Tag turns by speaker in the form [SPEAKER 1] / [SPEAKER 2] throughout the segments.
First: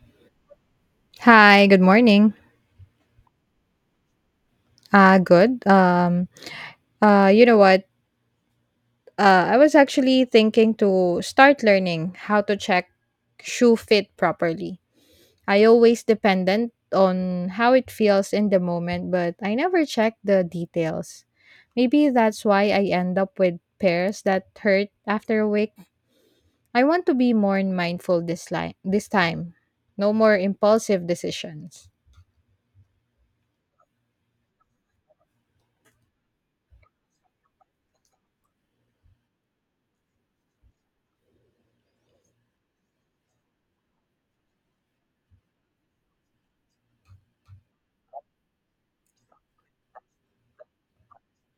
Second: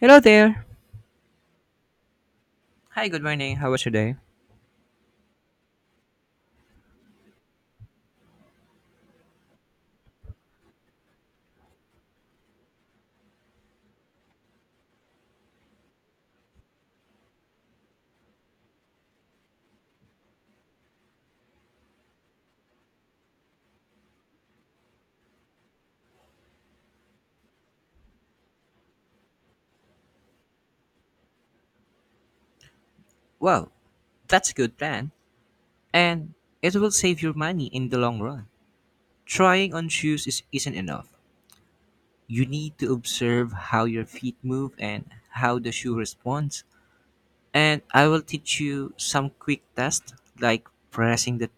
[SPEAKER 1] Hello there.
[SPEAKER 2] Hi, good morning.
[SPEAKER 1] Hi, good morning. How was your day?
[SPEAKER 2] Good. You know what? I was actually thinking to start learning how to check shoe fit properly. I always dependent on how it feels in the moment, but I never check the details. Maybe that's why I end up with pairs that hurt after a week. I want to be more mindful this time. No more impulsive decisions.
[SPEAKER 1] Well, that's a good plan, and it will save your money in the long run. Trying on shoes isn't enough. You need to observe how your feet move and how the shoe responds. And I will teach you some quick tests like pressing the,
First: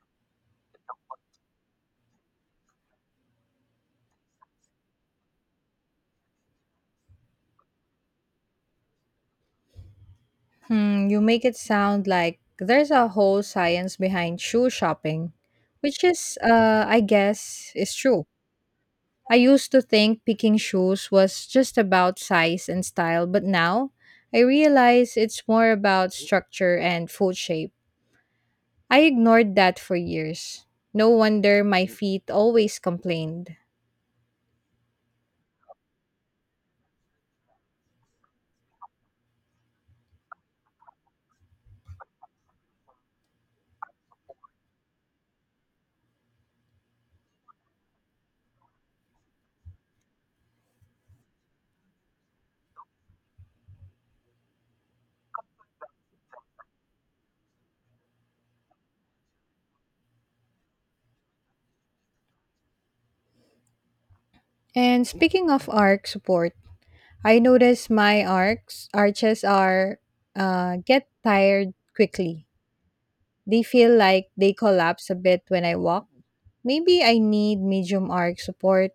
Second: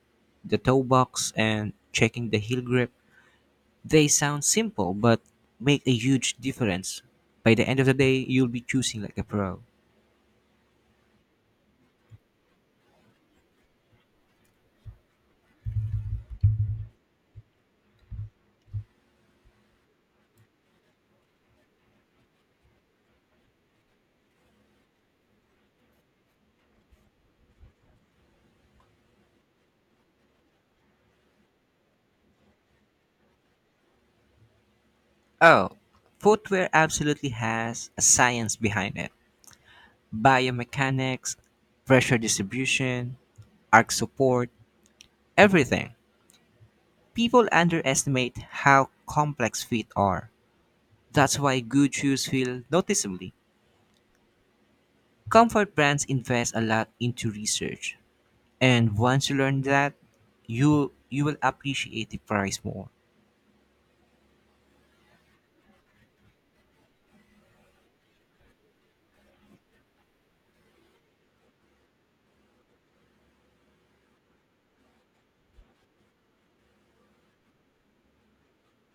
[SPEAKER 1] the toe box and checking the heel grip. They sound simple but make a huge difference. By the end of the day, you'll be choosing like a pro.
[SPEAKER 2] Hmm, you make it sound like there's a whole science behind shoe shopping, which I guess, is true. I used to think picking shoes was just about size and style, but now I realize it's more about structure and foot shape. I ignored that for years. No wonder my feet always complained.
[SPEAKER 1] Oh, footwear absolutely has a science behind it. Biomechanics, pressure distribution, arc support, everything. People underestimate how complex feet are. That's why good shoes feel noticeably. Comfort brands invest a lot into research. And once you learn that, you will appreciate the price more.
[SPEAKER 2] And speaking of arc support, I notice my arcs arches are get tired quickly. They feel like they collapse a bit when I walk. Maybe I need medium arc support.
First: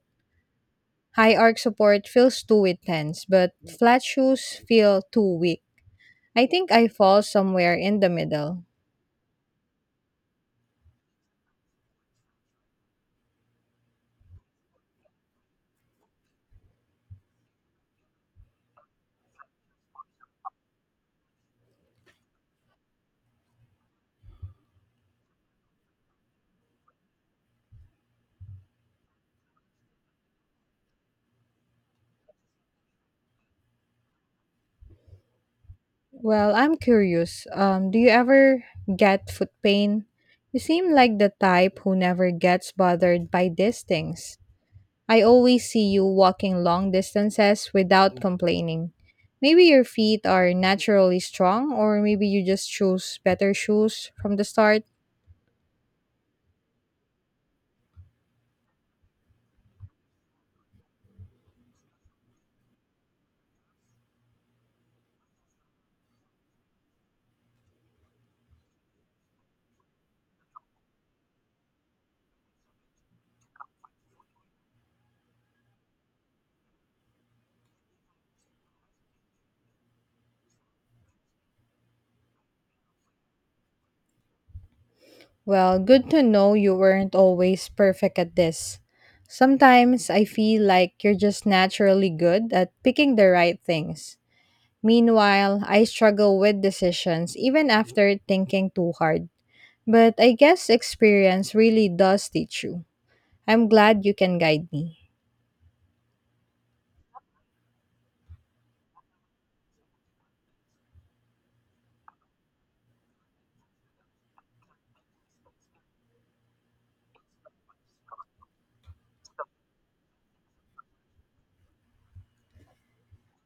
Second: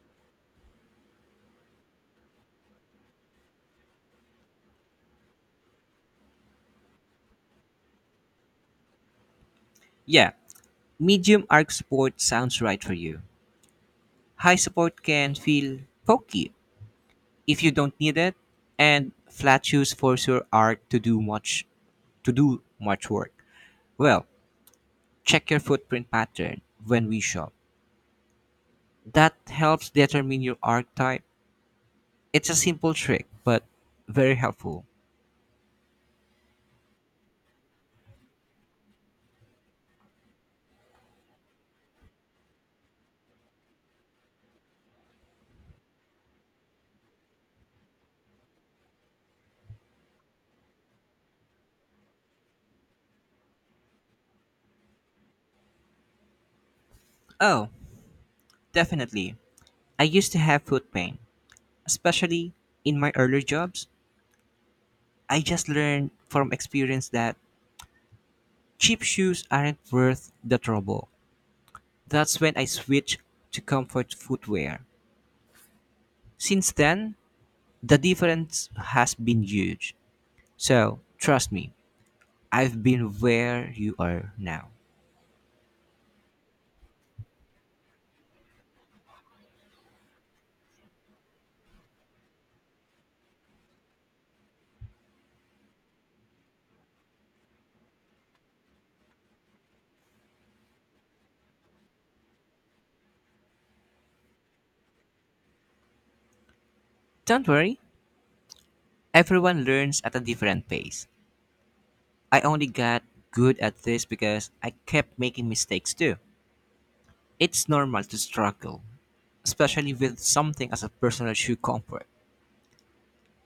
[SPEAKER 2] High arc support feels too intense, but flat shoes feel too weak. I think I fall somewhere in the middle.
[SPEAKER 1] Yeah, medium arc support sounds right for you. High support can feel pokey if you don't need it, and flat shoes force your arch to do much work. Well, check your footprint pattern when we shop. That helps determine your arch type. It's a simple trick but very helpful.
[SPEAKER 2] Well, I'm curious. Do you ever get foot pain? You seem like the type who never gets bothered by these things. I always see you walking long distances without complaining. Maybe your feet are naturally strong, or maybe you just choose better shoes from the start.
[SPEAKER 1] Oh, definitely. I used to have foot pain, especially in my earlier jobs. I just learned from experience that cheap shoes aren't worth the trouble. That's when I switched to comfort footwear. Since then the difference has been huge. So, trust me, I've been where you are now.
[SPEAKER 2] Well, good to know you weren't always perfect at this. Sometimes I feel like you're just naturally good at picking the right things. Meanwhile, I struggle with decisions even after thinking too hard. But I guess experience really does teach you. I'm glad you can guide me.
[SPEAKER 1] Don't worry, everyone learns at a different pace. I only got good at this because I kept making mistakes too. It's normal to struggle, especially with something as a personal shoe comfort.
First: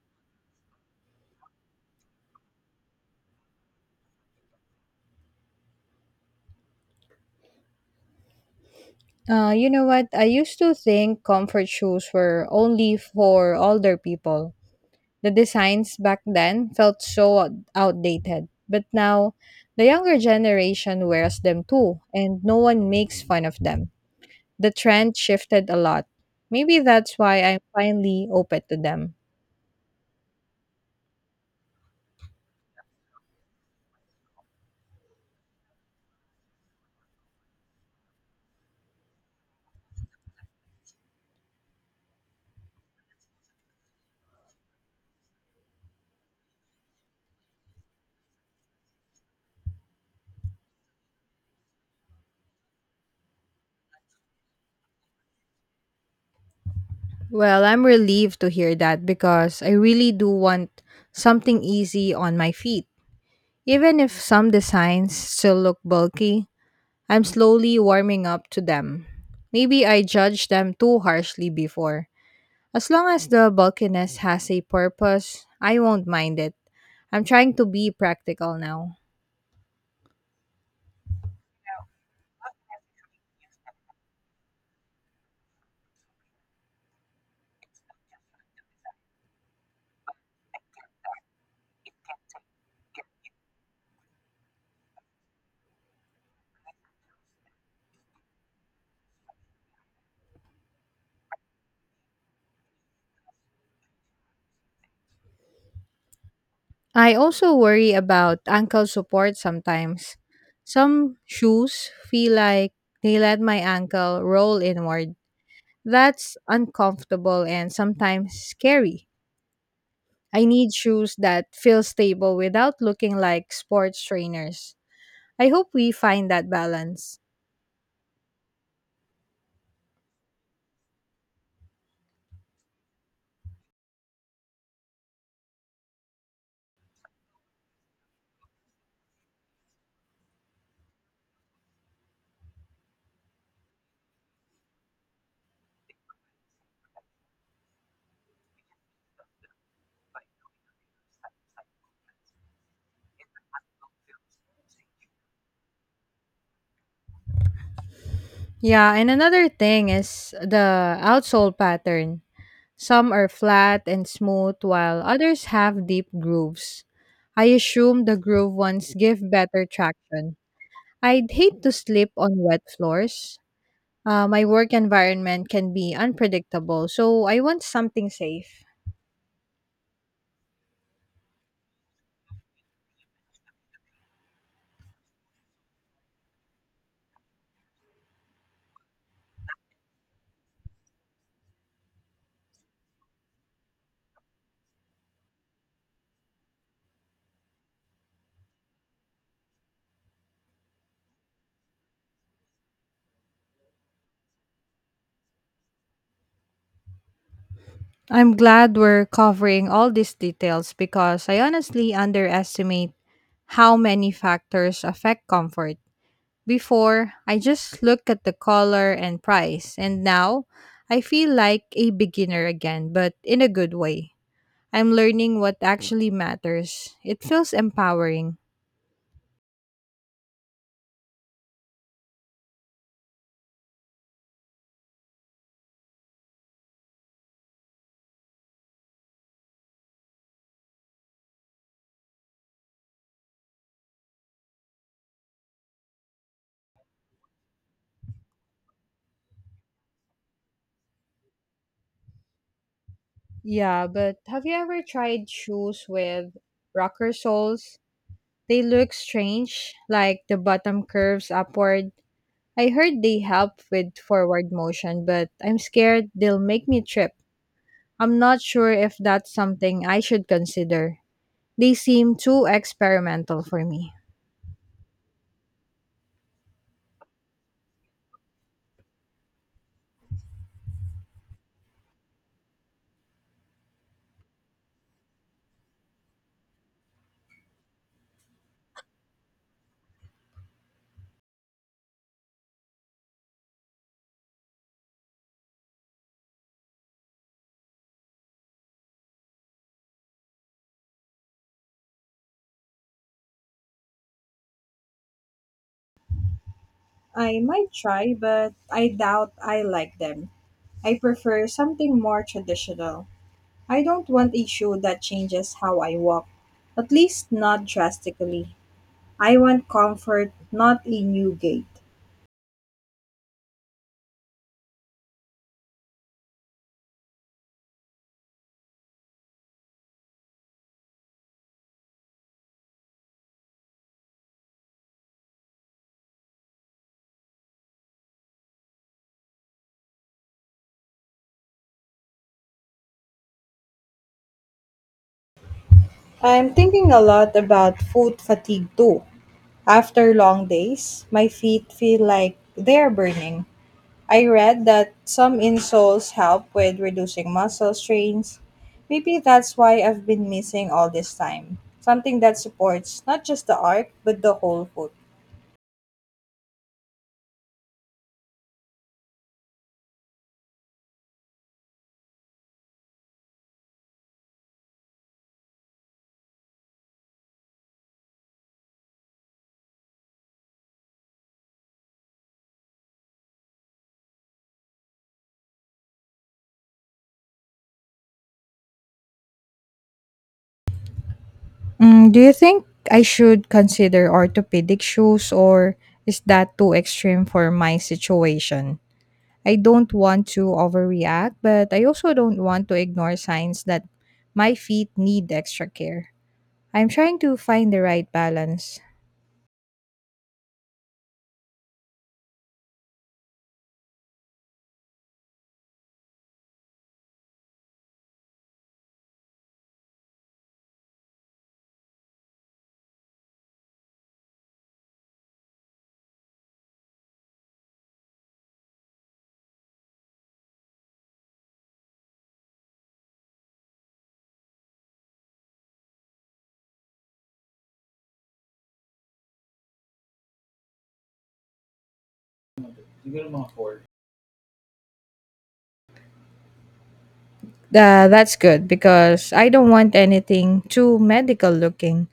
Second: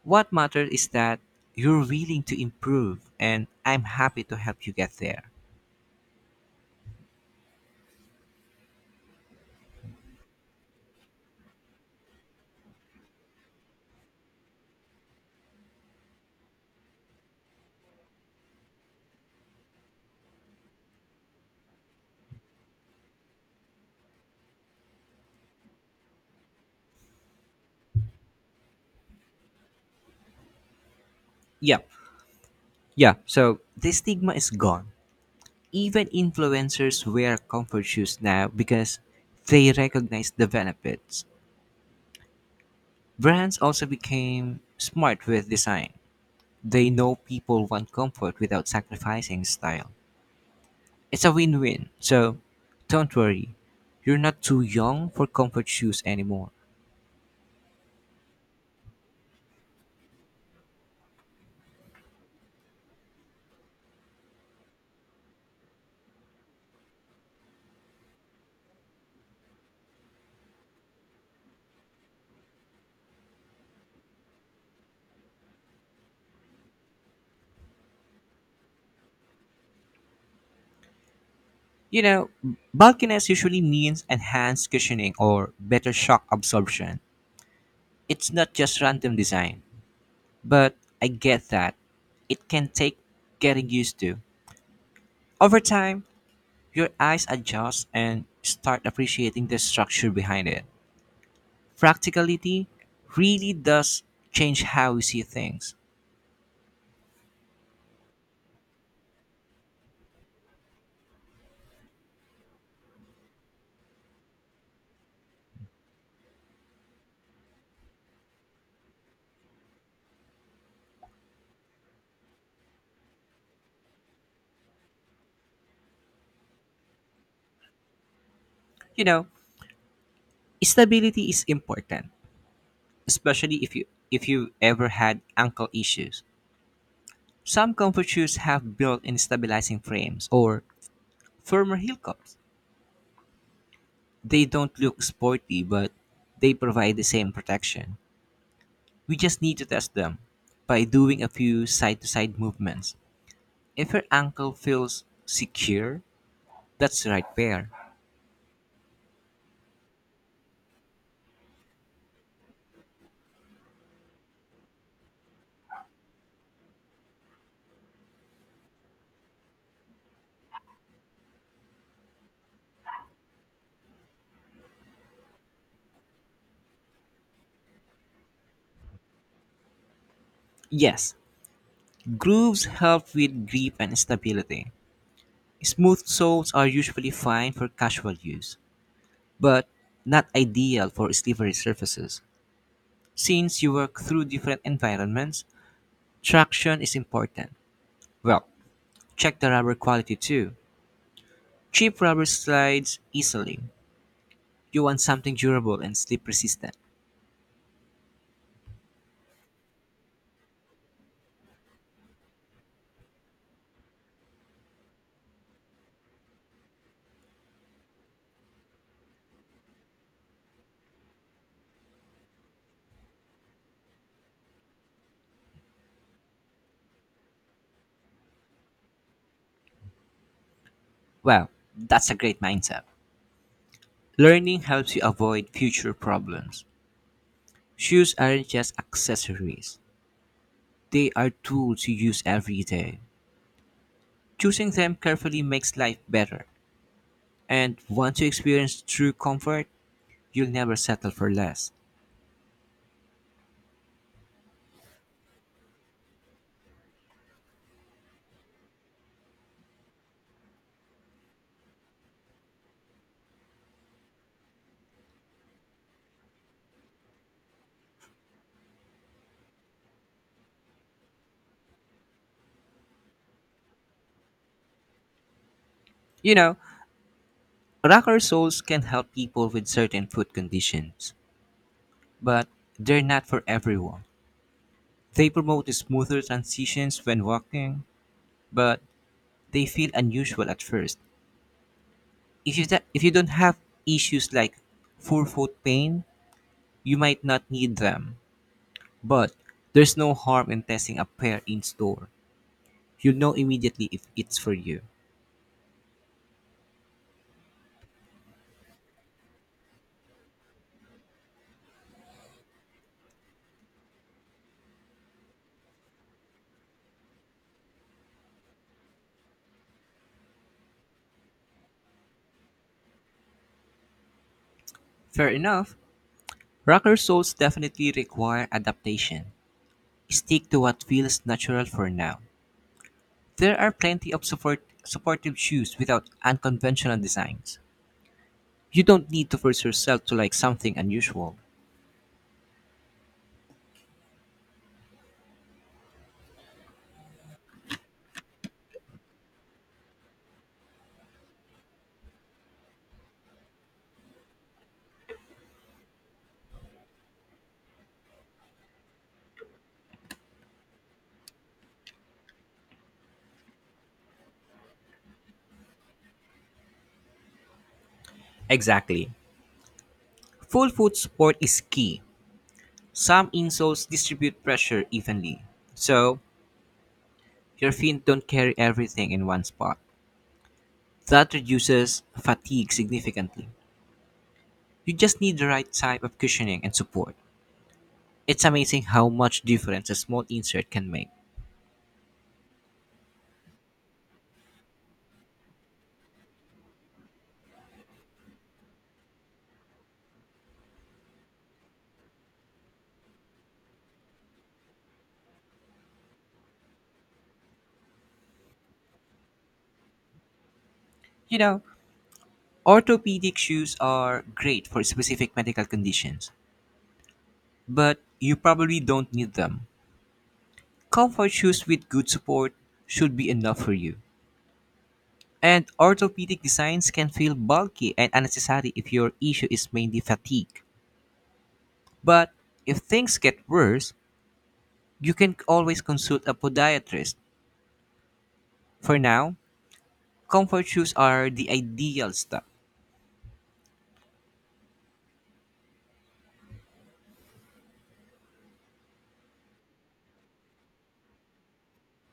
[SPEAKER 1] What matters is that you're willing to improve, and I'm happy to help you get there.
[SPEAKER 2] You know what? I used to think comfort shoes were only for older people. The designs back then felt so outdated, but now the younger generation wears them too, and no one makes fun of them. The trend shifted a lot. Maybe that's why I'm finally open to them.
[SPEAKER 1] Yeah, yeah, so this stigma is gone. Even influencers wear comfort shoes now because they recognize the benefits. Brands also became smart with design. They know people want comfort without sacrificing style. It's a win win. So don't worry, you're not too young for comfort shoes anymore.
[SPEAKER 2] Well, I'm relieved to hear that because I really do want something easy on my feet. Even if some designs still look bulky, I'm slowly warming up to them. Maybe I judged them too harshly before. As long as the bulkiness has a purpose, I won't mind it. I'm trying to be practical now.
[SPEAKER 1] You know, bulkiness usually means enhanced cushioning or better shock absorption. It's not just random design, but I get that it can take getting used to. Over time, your eyes adjust and start appreciating the structure behind it. Practicality really does change how we see things.
[SPEAKER 2] I also worry about ankle support sometimes. Some shoes feel like they let my ankle roll inward. That's uncomfortable and sometimes scary. I need shoes that feel stable without looking like sports trainers. I hope we find that balance.
[SPEAKER 1] You know, stability is important, especially if you ever had ankle issues. Some comfort shoes have built-in stabilizing frames or firmer heel cups. They don't look sporty, but they provide the same protection. We just need to test them by doing a few side-to-side movements. If your ankle feels secure, that's the right pair.
[SPEAKER 2] Yeah, and another thing is the outsole pattern. Some are flat and smooth while others have deep grooves. I assume the groove ones give better traction. I'd hate to sleep on wet floors. My work environment can be unpredictable, so I want something safe.
[SPEAKER 1] Yes, grooves help with grip and stability. Smooth soles are usually fine for casual use, but not ideal for slippery surfaces. Since you work through different environments, traction is important. Well, check the rubber quality too. Cheap rubber slides easily. You want something durable and slip resistant.
[SPEAKER 2] I'm glad we're covering all these details because I honestly underestimate how many factors affect comfort. Before, I just look at the color and price, and now I feel like a beginner again, but in a good way. I'm learning what actually matters. It feels empowering.
[SPEAKER 1] Well, that's a great mindset. Learning helps you avoid future problems. Shoes aren't just accessories, they are tools you use every day. Choosing them carefully makes life better. And want to experience true comfort? You'll never settle for less.
[SPEAKER 2] Yeah, but have you ever tried shoes with rocker soles? They look strange, like the bottom curves upward. I heard they help with forward motion, but I'm scared they'll make me trip. I'm not sure if that's something I should consider. They seem too experimental for me.
[SPEAKER 1] You know, rocker soles can help people with certain foot conditions, but they're not for everyone. They promote smoother transitions when walking, but they feel unusual at first. If you, if you don't have issues like forefoot pain, you might not need them. But there's no harm in testing a pair in store. You'll know immediately if it's for you.
[SPEAKER 2] I might try, but I doubt I like them. I prefer something more traditional. I don't want a shoe that changes how I walk, at least not drastically. I want comfort, not a new gait.
[SPEAKER 1] Fair enough. Rocker soles definitely require adaptation. Stick to what feels natural for now. There are plenty of supportive shoes without unconventional designs. You don't need to force yourself to like something unusual.
[SPEAKER 2] I'm thinking a lot about food fatigue too. After long days, my feet feel like they're burning. I read that some insoles help with reducing muscle strains. Maybe that's why I've been missing all this time. Something that supports not just the arch, but the whole foot.
[SPEAKER 1] Exactly. Full foot support is key. Some insoles distribute pressure evenly, so your feet don't carry everything in one spot. That reduces fatigue significantly. You just need the right type of cushioning and support. It's amazing how much difference a small insert can make.
[SPEAKER 2] Mm, do you think I should consider orthopedic shoes or is that too extreme for my situation? I don't want to overreact, but I also don't want to ignore signs that my feet need extra care. I'm trying to find the right balance.
[SPEAKER 1] You know, orthopedic shoes are great for specific medical conditions, but you probably don't need them. Comfort shoes with good support should be enough for you. And orthopedic designs can feel bulky and unnecessary if your issue is mainly fatigue. But if things get worse, you can always consult a podiatrist. For now, comfort shoes are the ideal stuff.
[SPEAKER 2] That's good because I don't want anything too medical looking.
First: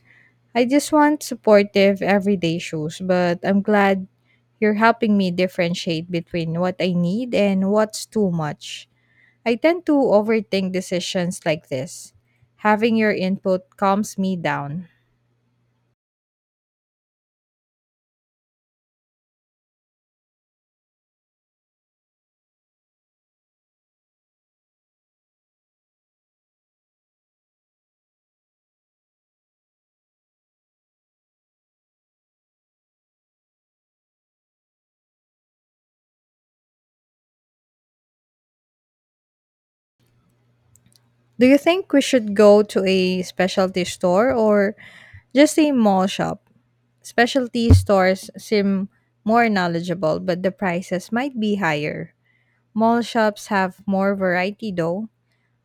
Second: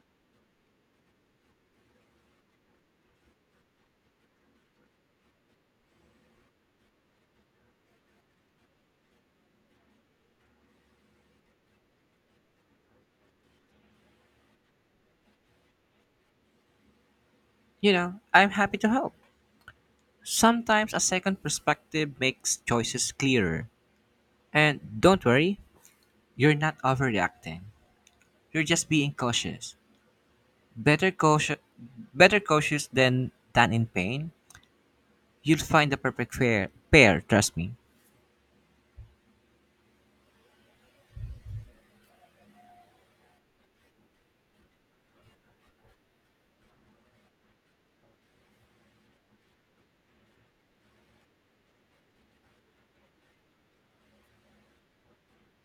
[SPEAKER 2] I just want supportive everyday shoes, but I'm glad you're helping me differentiate between what I need and what's too much. I tend to overthink decisions like this. Having your input calms me down.
[SPEAKER 1] You know, I'm happy to help. Sometimes a second perspective makes choices clearer. And don't worry, you're not overreacting. You're just being cautious. Better cautious, Better cautious than in pain. You'll find the perfect pair, trust me.
[SPEAKER 2] Do you think we should go to a specialty store or just a mall shop? Specialty stores seem more knowledgeable, but the prices might be higher. Mall shops have more variety though.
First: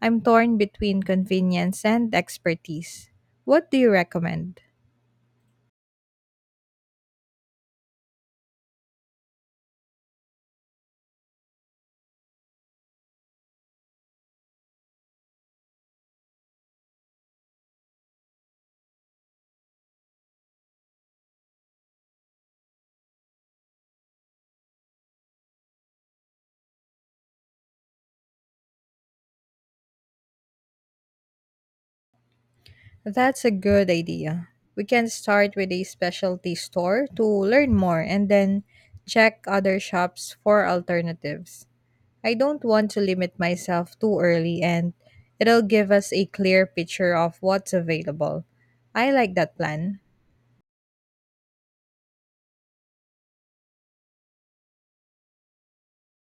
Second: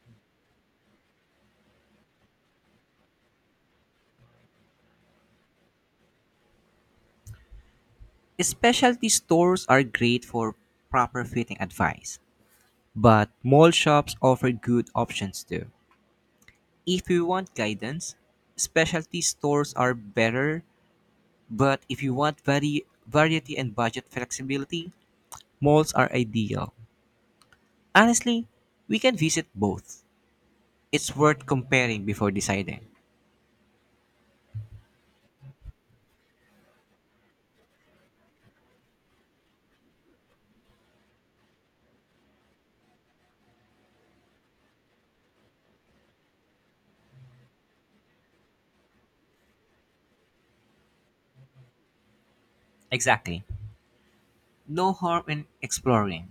[SPEAKER 2] I'm torn between convenience and expertise. What do you recommend?
[SPEAKER 1] Specialty stores are great for proper fitting advice, but mall shops offer good options too. If you want guidance, specialty stores are better. But if you want variety and budget flexibility, malls are ideal. Honestly, we can visit both. It's worth comparing before deciding.
[SPEAKER 2] That's a good idea. We can start with a specialty store to learn more and then check other shops for alternatives. I don't want to limit myself too early and it'll give us a clear picture of what's available. I like that plan.
[SPEAKER 1] Exactly. No harm in exploring.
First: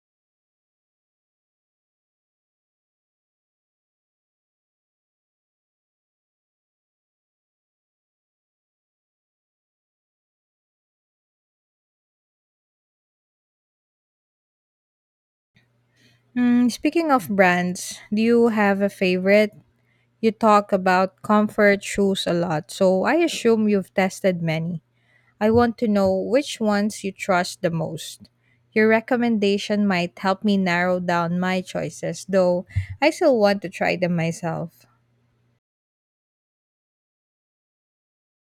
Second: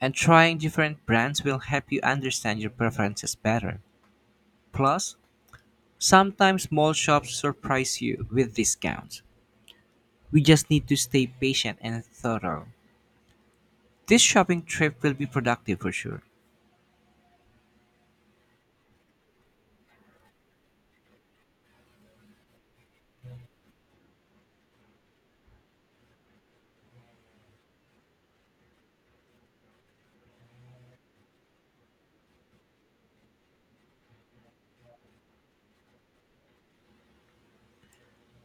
[SPEAKER 1] And trying different brands will help you understand your preferences better. Plus, sometimes mall shops surprise you with discounts. We just need to stay patient and thorough. This shopping trip will be productive for sure.
[SPEAKER 2] Mm, speaking of brands, do you have a favorite? You talk about comfort shoes a lot, so I assume you've tested many. I want to know which ones you trust the most. Your recommendation might help me narrow down my choices, though I still want to try them myself.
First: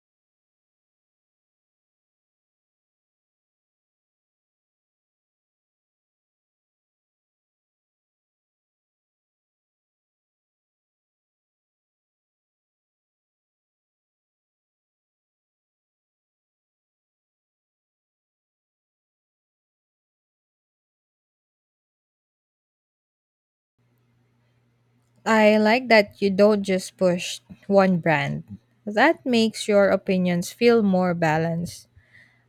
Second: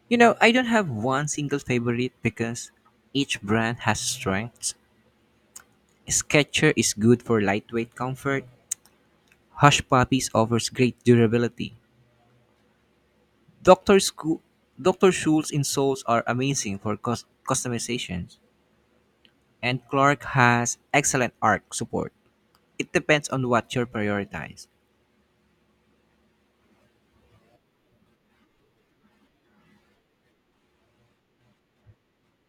[SPEAKER 1] You know, I don't have one single favorite because each brand has strengths. Skechers is good for lightweight comfort. Hush Puppies offers great durability. Dr. Scho- Dr. Schul's insoles are amazing for customizations. And Clark has excellent arc support. It depends on what you prioritize.
[SPEAKER 2] I like that you don't just push one brand. That makes your opinions feel more balanced.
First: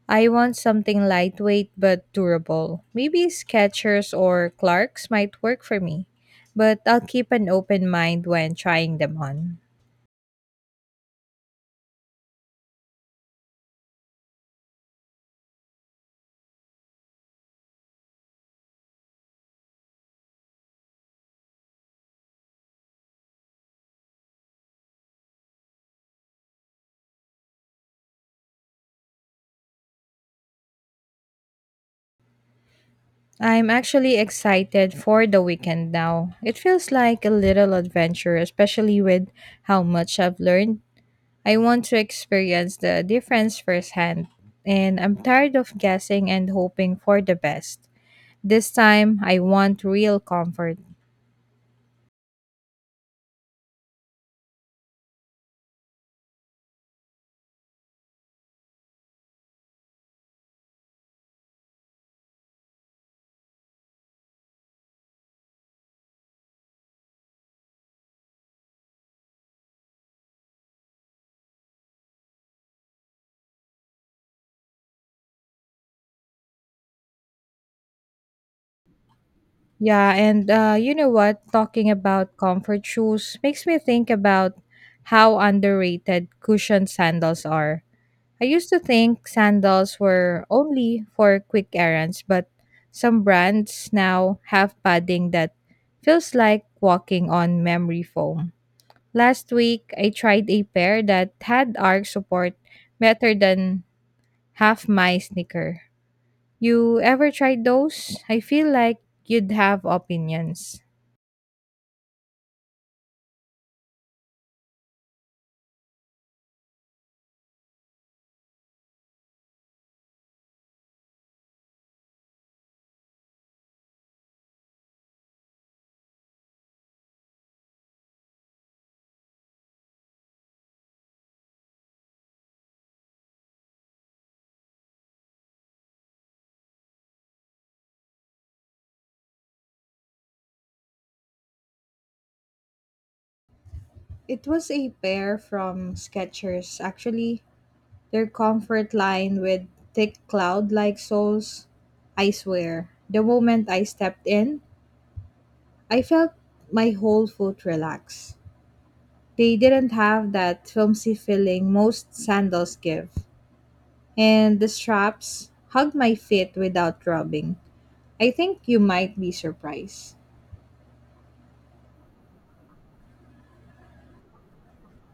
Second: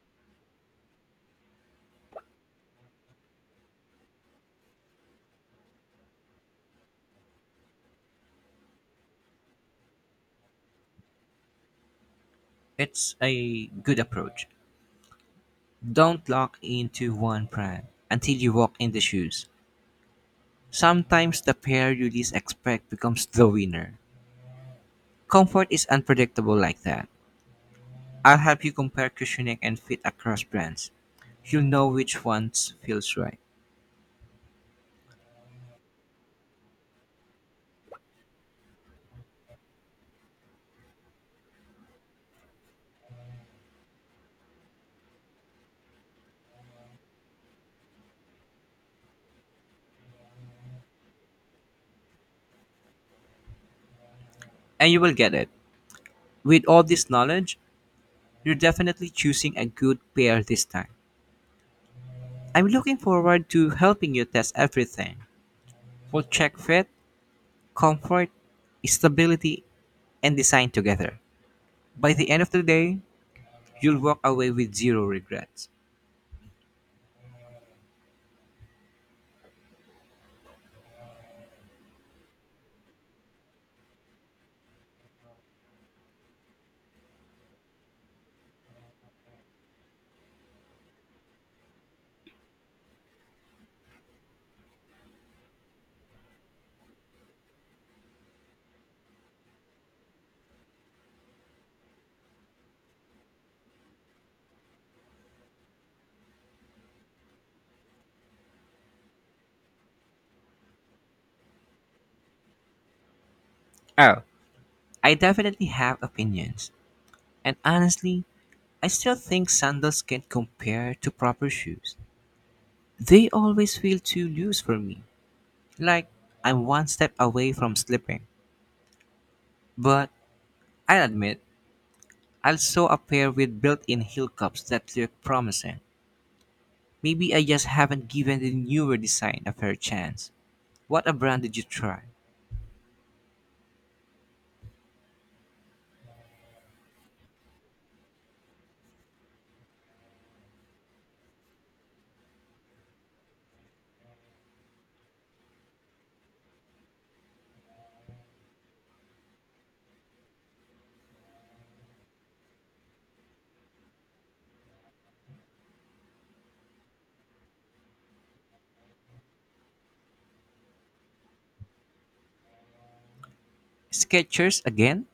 [SPEAKER 2] I want something lightweight but durable. Maybe Skechers or Clarks might work for me, but I'll keep an open mind when trying them on.
[SPEAKER 1] It's a good approach. Don't lock into one brand until you walk in the shoes. Sometimes the pair you least expect becomes the winner. Comfort is unpredictable like that. I'll help you compare cushioning and fit across brands. You'll know which ones feels right.
[SPEAKER 2] I'm actually excited for the weekend now. It feels like a little adventure, especially with how much I've learned. I want to experience the difference firsthand, and I'm tired of guessing and hoping for the best. This time, I want real comfort.
[SPEAKER 1] And you will get it. With all this knowledge, you're definitely choosing a good pair this time. I'm looking forward to helping you test everything. We'll check fit, comfort, stability, and design together. By the end of the day, you'll walk away with zero regrets.
[SPEAKER 2] Yeah, and you know what? Talking about comfort shoes makes me think about how underrated cushioned sandals are. I used to think sandals were only for quick errands, but some brands now have padding that feels like walking on memory foam. Last week, I tried a pair that had arch support better than half my sneaker. You ever tried those? I feel like you'd have opinions.
[SPEAKER 1] Oh, I definitely have opinions. And honestly, I still think sandals can't compare to proper shoes. They always feel too loose for me, like I'm one step away from slipping. But I'll admit, I saw a pair with built in heel cups that look promising. Maybe I just haven't given the newer design a fair chance. What a brand did you try?
[SPEAKER 2] It was a pair from Skechers, actually. Their comfort line with thick cloud like soles. I swear, the moment I stepped in, I felt my whole foot relax. They didn't have that filmy feeling most sandals give, and the straps hugged my feet without rubbing. I think you might be surprised.
[SPEAKER 1] Skechers again?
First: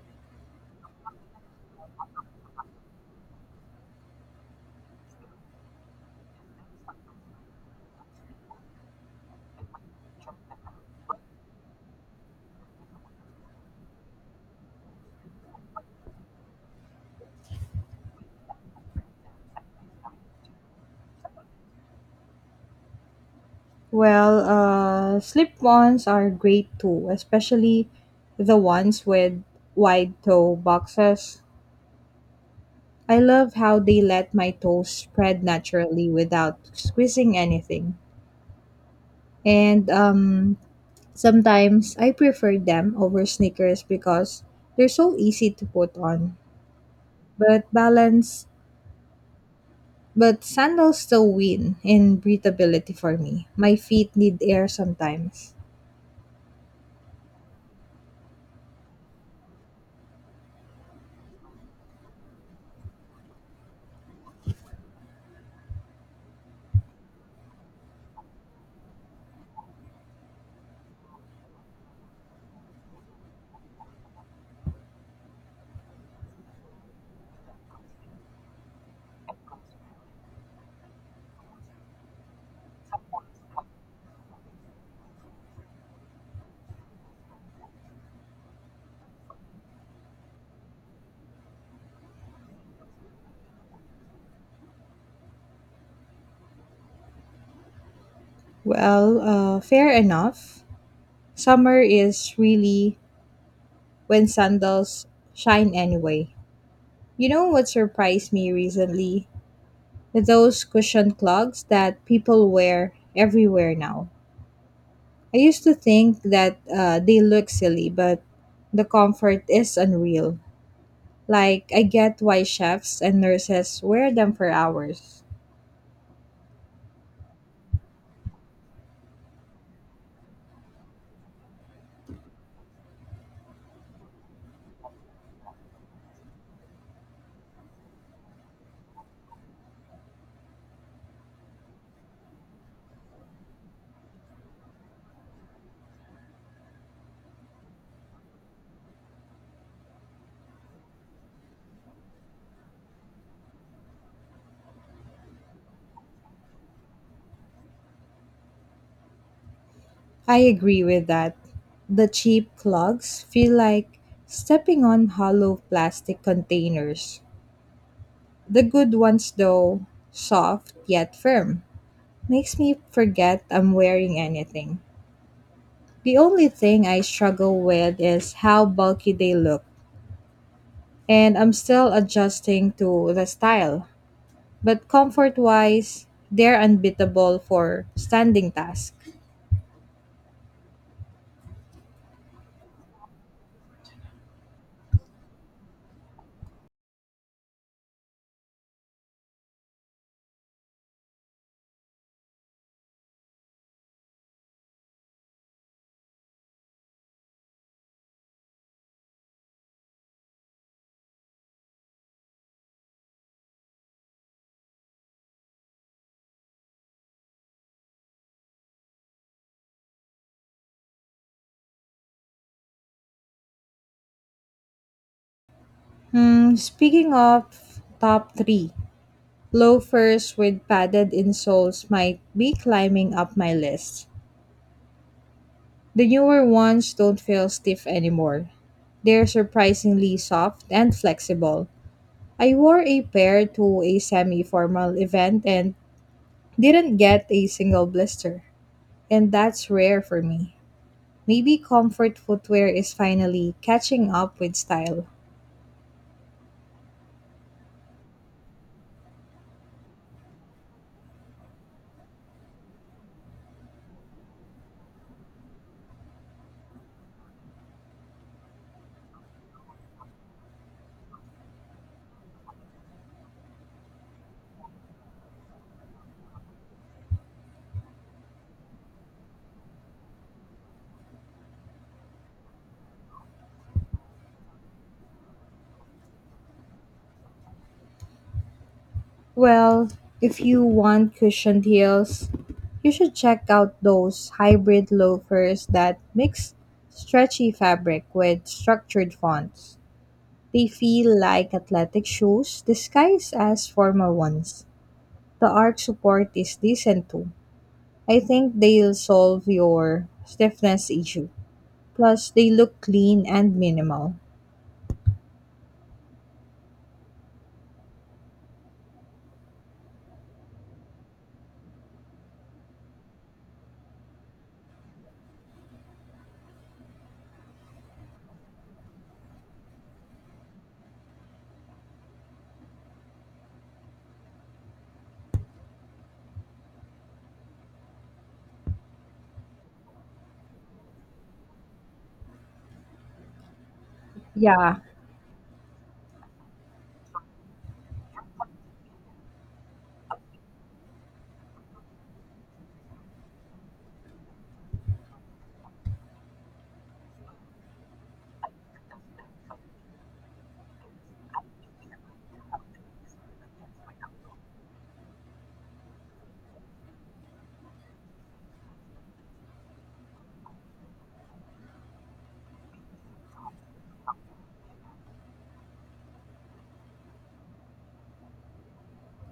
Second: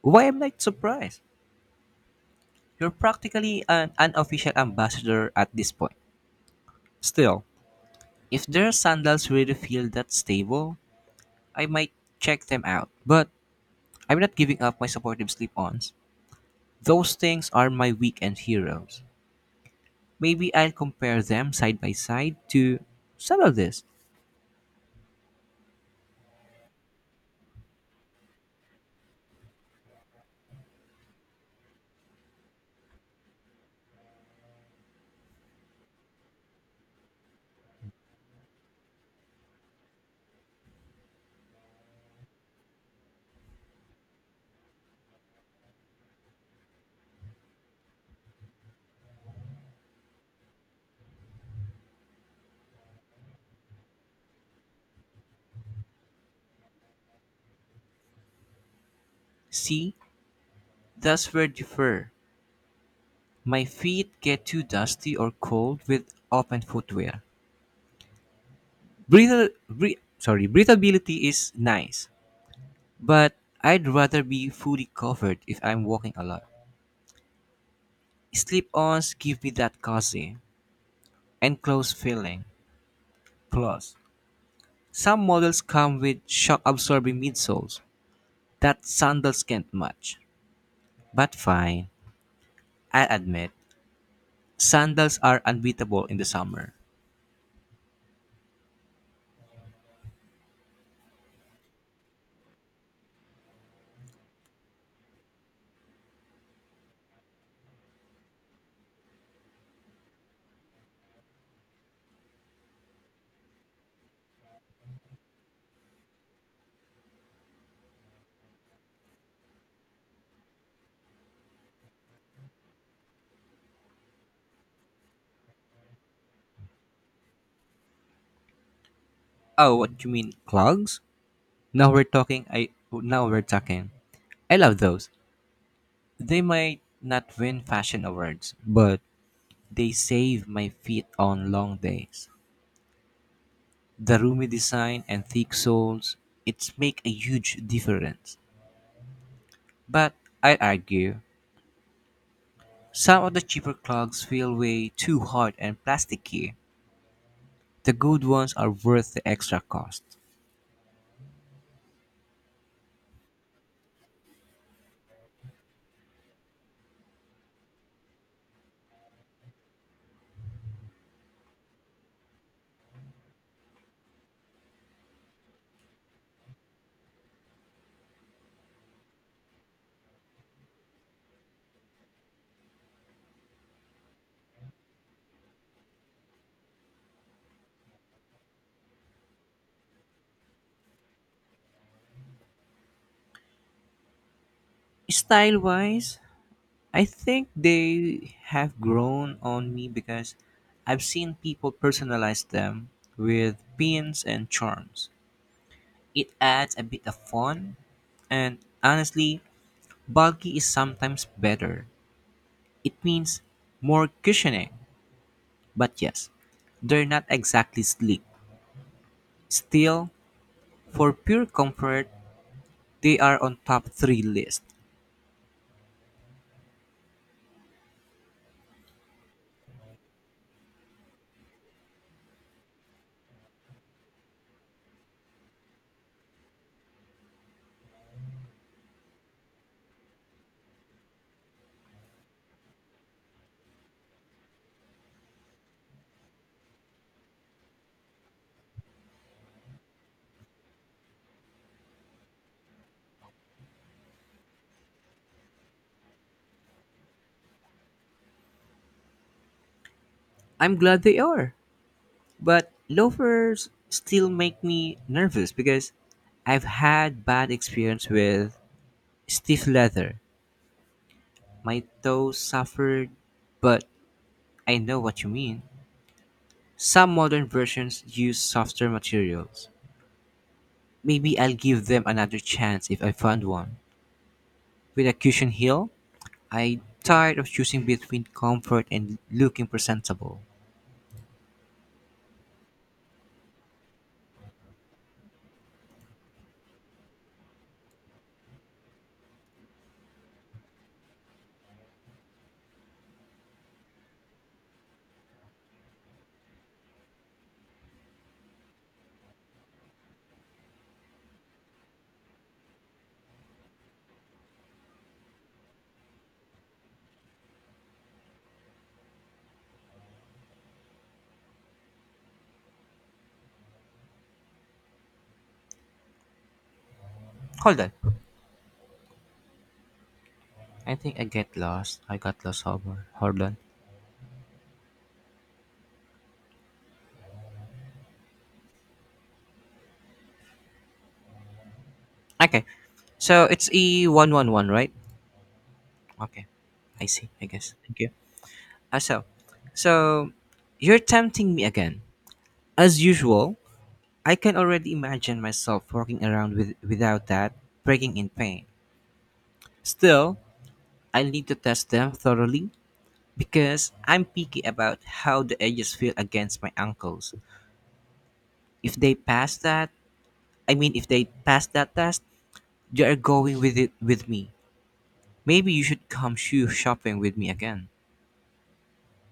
[SPEAKER 1] Why am I surprised? You're practically an unofficial ambassador at this point. Still, if their sandals really feel that stable, I might check them out, but I'm not giving up my supportive sleep ons. Those things are my weekend heroes. Maybe I'll compare them side by side to settle this.
[SPEAKER 2] Slip-ons are great too, especially the ones with wide toe boxes. I love how they let my toes spread naturally without squeezing anything. And Sometimes I prefer them over sneakers because they're so easy to put on. But balance, but sandals still win in breathability for me. My feet need air sometimes.
[SPEAKER 1] See, that's where differ. My feet get too dusty or cold with open footwear. Breathable, sorry, breathability is nice, but I'd rather be fully covered if I'm walking a lot. Slip-ons give me that cozy, enclosed feeling. Plus, some models come with shock absorbing midsoles that sandals can't match. But fine, I'll admit, sandals are unbeatable in the summer.
[SPEAKER 2] Fair enough. Summer is really when sandals shine anyway. You know what surprised me recently? Those cushioned clogs that people wear everywhere now. I used to think that they look silly, but the comfort is unreal. Like, I get why chefs and nurses wear them for hours.
[SPEAKER 1] Oh, what you mean clogs? Now we're talking. I love those. They might not win fashion awards, but they save my feet on long days. The roomy design and thick soles, it's make a huge difference. But I'd argue, some of the cheaper clogs feel way too hard and plasticky. The good ones are worth the extra cost.
[SPEAKER 2] I agree with that. The cheap clogs feel like stepping on hollow plastic containers. The good ones, though, soft yet firm, makes me forget I'm wearing anything. The only thing I struggle with is how bulky they look, and I'm still adjusting to the style. But comfort wise, they're unbeatable for standing tasks.
[SPEAKER 1] Style wise, I think they have grown on me because I've seen people personalize them with pins and charms. It adds a bit of fun, and honestly, bulky is sometimes better. It means more cushioning, but yes, they're not exactly sleek. Still, for pure comfort, they are on top three list.
[SPEAKER 2] Hmm, speaking of top three, loafers with padded insoles might be climbing up my list. The newer ones don't feel stiff anymore. They're surprisingly soft and flexible. I wore a pair to a semi formal event and didn't get a single blister. And that's rare for me. Maybe comfort footwear is finally catching up with style.
[SPEAKER 1] I'm glad they are, but loafers still make me nervous because I've had bad experience with stiff leather. My toes suffered, but I know what you mean. Some modern versions use softer materials. Maybe I'll give them another chance if I find one. With a cushion heel, I tired of choosing between comfort and looking
[SPEAKER 2] Well, if
[SPEAKER 1] presentable.
[SPEAKER 2] you want cushioned heels, you should check out those hybrid loafers that mix stretchy fabric with structured fonts. They feel like athletic shoes disguised as formal ones. The art support is decent too. I think they'll solve your stiffness issue. Plus, they look clean and minimal.
[SPEAKER 1] Hold on. I think I get lost. I got lost somewhere. Hold on. Okay. So it's E111,
[SPEAKER 2] Yeah.
[SPEAKER 1] right? Okay. I see, I guess. Thank you. Uh, so so you're tempting me again. As usual, I can already imagine myself walking around without that, breaking in pain. Still, I need to test them thoroughly because I'm picky about how the edges feel against my ankles. If they pass that I mean, if they pass that test, they are going with it with me. Maybe you should come shoe shopping with me again.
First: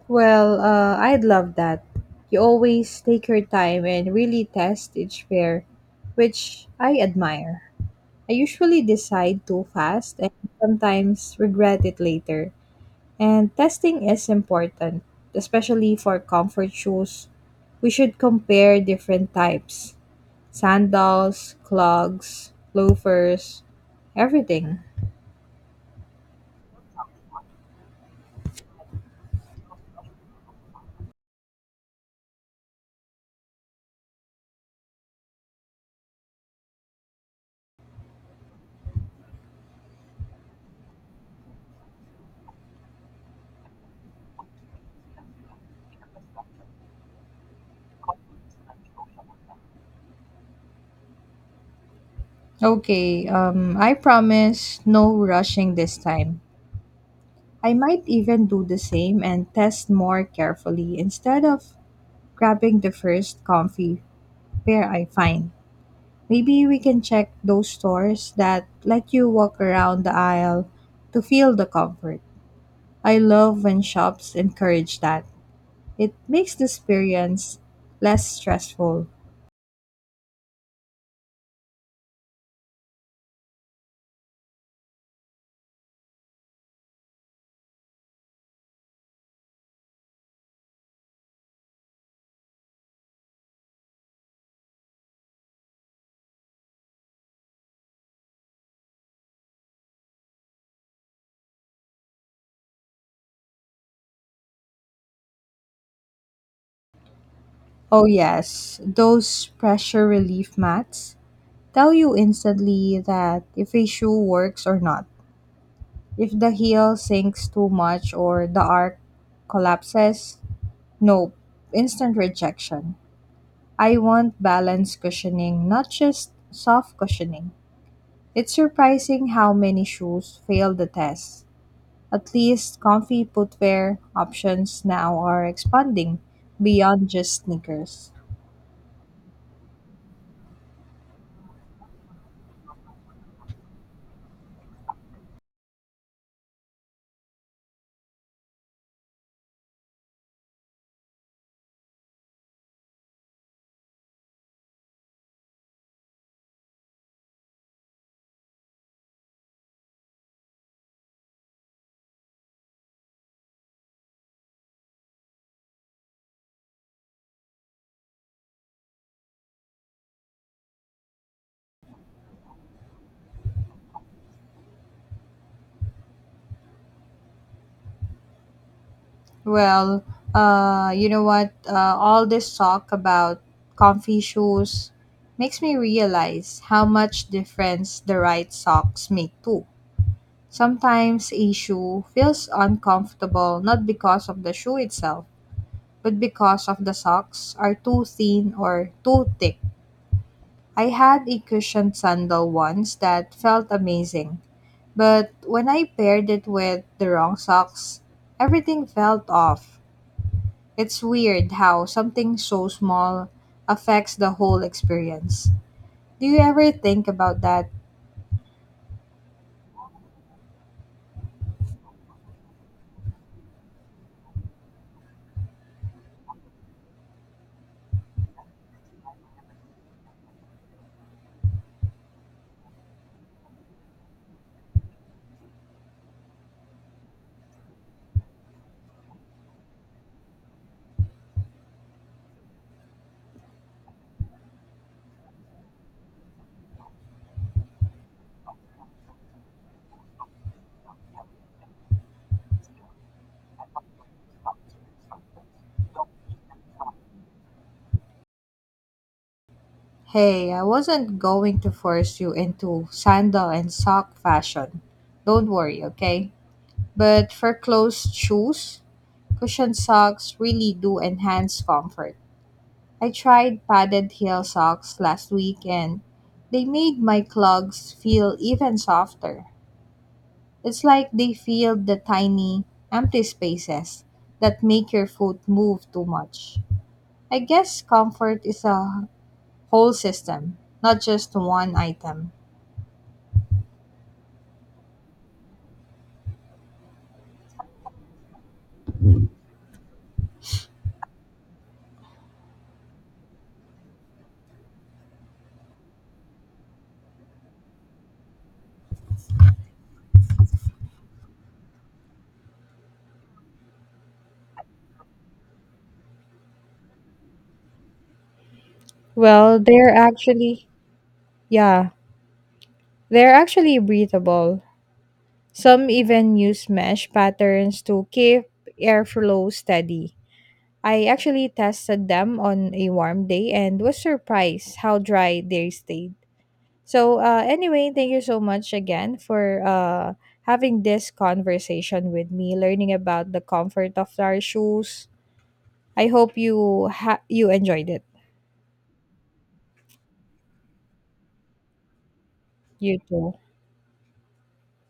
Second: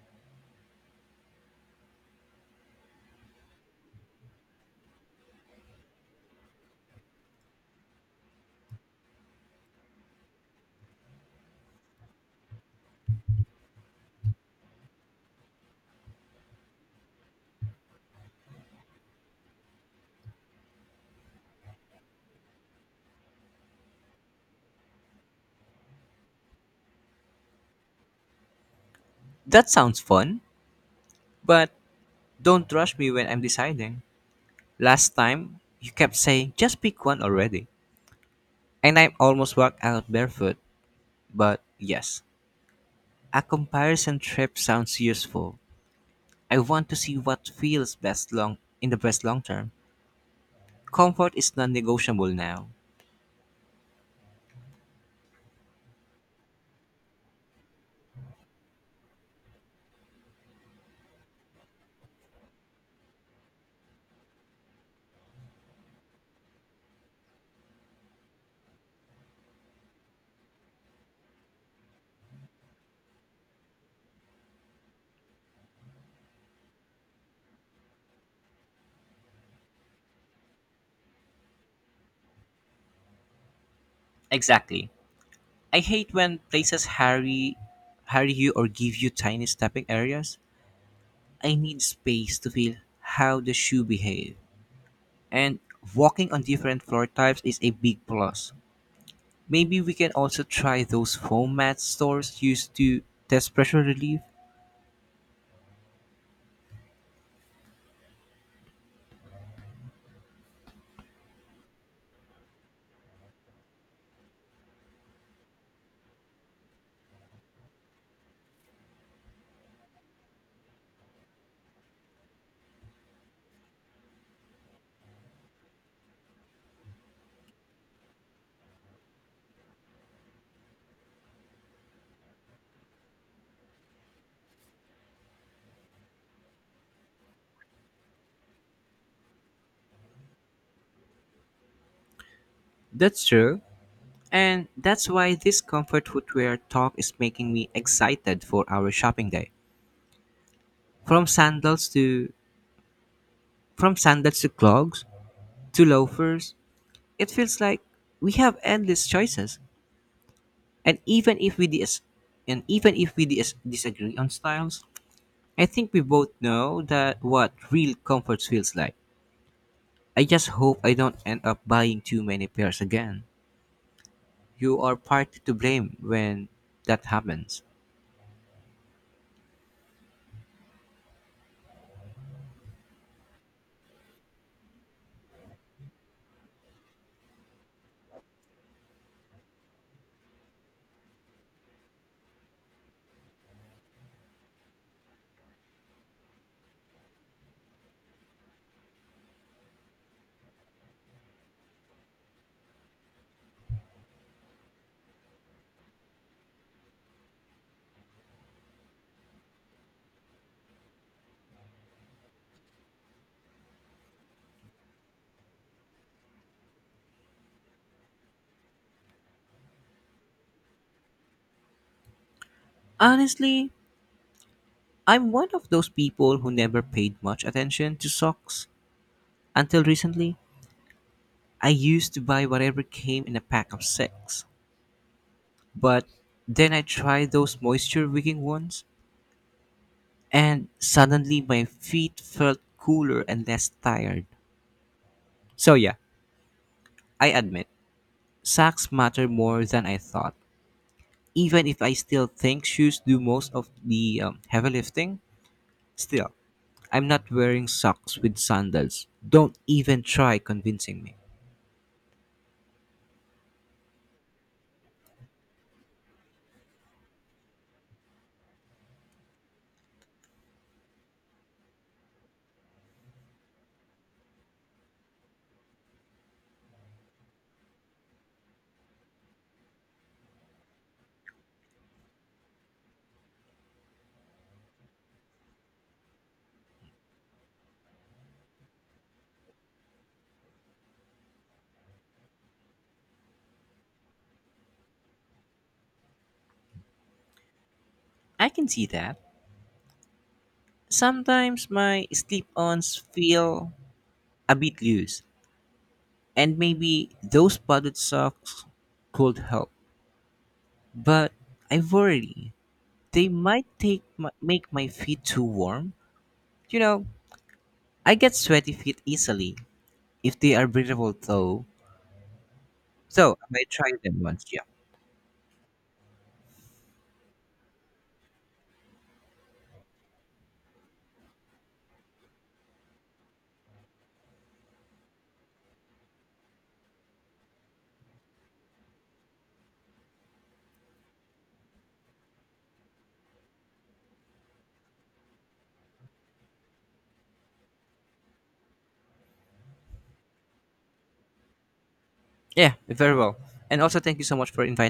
[SPEAKER 2] I'd love that. You always take your time and really test each pair, which I admire. I usually decide too fast and sometimes regret it later. And testing is important, especially for comfort shoes. We should compare different types sandals, clogs, loafers, everything.
[SPEAKER 1] That sounds fun, but don't rush me when I'm deciding. Last time, you kept saying just pick one already, and I almost walked out barefoot. But yes, a comparison trip sounds useful. I want to see what feels best long term. Comfort is non-negotiable now.
[SPEAKER 2] Okay, I promise no rushing this time. I might even do the same and test more carefully instead of grabbing the first comfy pair I find. Maybe we can check those stores that let you walk around the aisle to feel the comfort. I love when shops encourage that. It makes the experience less stressful.
[SPEAKER 1] Exactly. I hate when places hurry you or give you tiny stepping areas. I need space to feel how the shoe behaves. And walking on different floor types is a big plus. Maybe we can also try those foam mat stores used to test pressure relief.
[SPEAKER 2] Oh, yes, those pressure relief mats tell you instantly that if a shoe works or not. If the heel sinks too much or the arc collapses, nope, instant rejection. I want balanced cushioning, not just soft cushioning. It's surprising how many shoes fail the test. At least comfy footwear options now are expanding beyond just sneakers.
[SPEAKER 1] That's true. And that's why this comfort footwear talk is making me excited for our shopping day. From sandals to from sandals to clogs to loafers, it feels like we have endless choices. And even if we dis- and even if we dis- disagree on styles, I think we both know that what real comfort feels like. I just hope I don't end up buying too many pairs again. You are partly to blame when that happens.
[SPEAKER 2] Well, you know what? All this talk about comfy shoes makes me realize how much difference the right socks make too. Sometimes a shoe feels uncomfortable not because of the shoe itself, but because of the socks are too thin or too thick. I had a cushioned sandal once that felt amazing. But when I paired it with the wrong socks, everything felt off. It's weird how something so small affects the whole experience. Do you ever think about that?
[SPEAKER 1] Honestly, I'm one of those people who never paid much attention to socks. Until recently, I used to buy whatever came in a pack of 6. But then I tried those moisture wicking ones, and suddenly my feet felt cooler and less tired. So, yeah, I admit, socks matter more than I thought. Even if I still think shoes do most of the heavy lifting, still, I'm not wearing socks with sandals. Don't even try
[SPEAKER 2] Hey, I
[SPEAKER 1] convincing me.
[SPEAKER 2] wasn't going to force you into sandal and sock fashion. Don't worry, okay? But for closed shoes, cushioned socks really do enhance comfort. I tried padded heel socks last week and they made my clogs feel even softer. It's like they filled the tiny, empty spaces that make your foot move too much. I guess comfort is a whole system, not just one item.
[SPEAKER 1] I can see that. Sometimes my slip ons feel a bit loose, and maybe those padded socks could help. But I worry they might make my feet too warm. You know, I get sweaty feet easily
[SPEAKER 2] Well, they're
[SPEAKER 1] if they are
[SPEAKER 2] actually,
[SPEAKER 1] breathable, though.
[SPEAKER 2] yeah, they're
[SPEAKER 1] So I
[SPEAKER 2] actually
[SPEAKER 1] tried them once, yeah.
[SPEAKER 2] breathable. Some even use mesh patterns to keep airflow steady. I actually tested them on a warm day and was surprised how dry they stayed. So, anyway, thank you so much again for having this conversation with me, learning about the comfort of our shoes. I hope you you enjoyed it.
[SPEAKER 1] Yeah,
[SPEAKER 2] You
[SPEAKER 1] very
[SPEAKER 2] too.
[SPEAKER 1] well. And also, thank you so much for inviting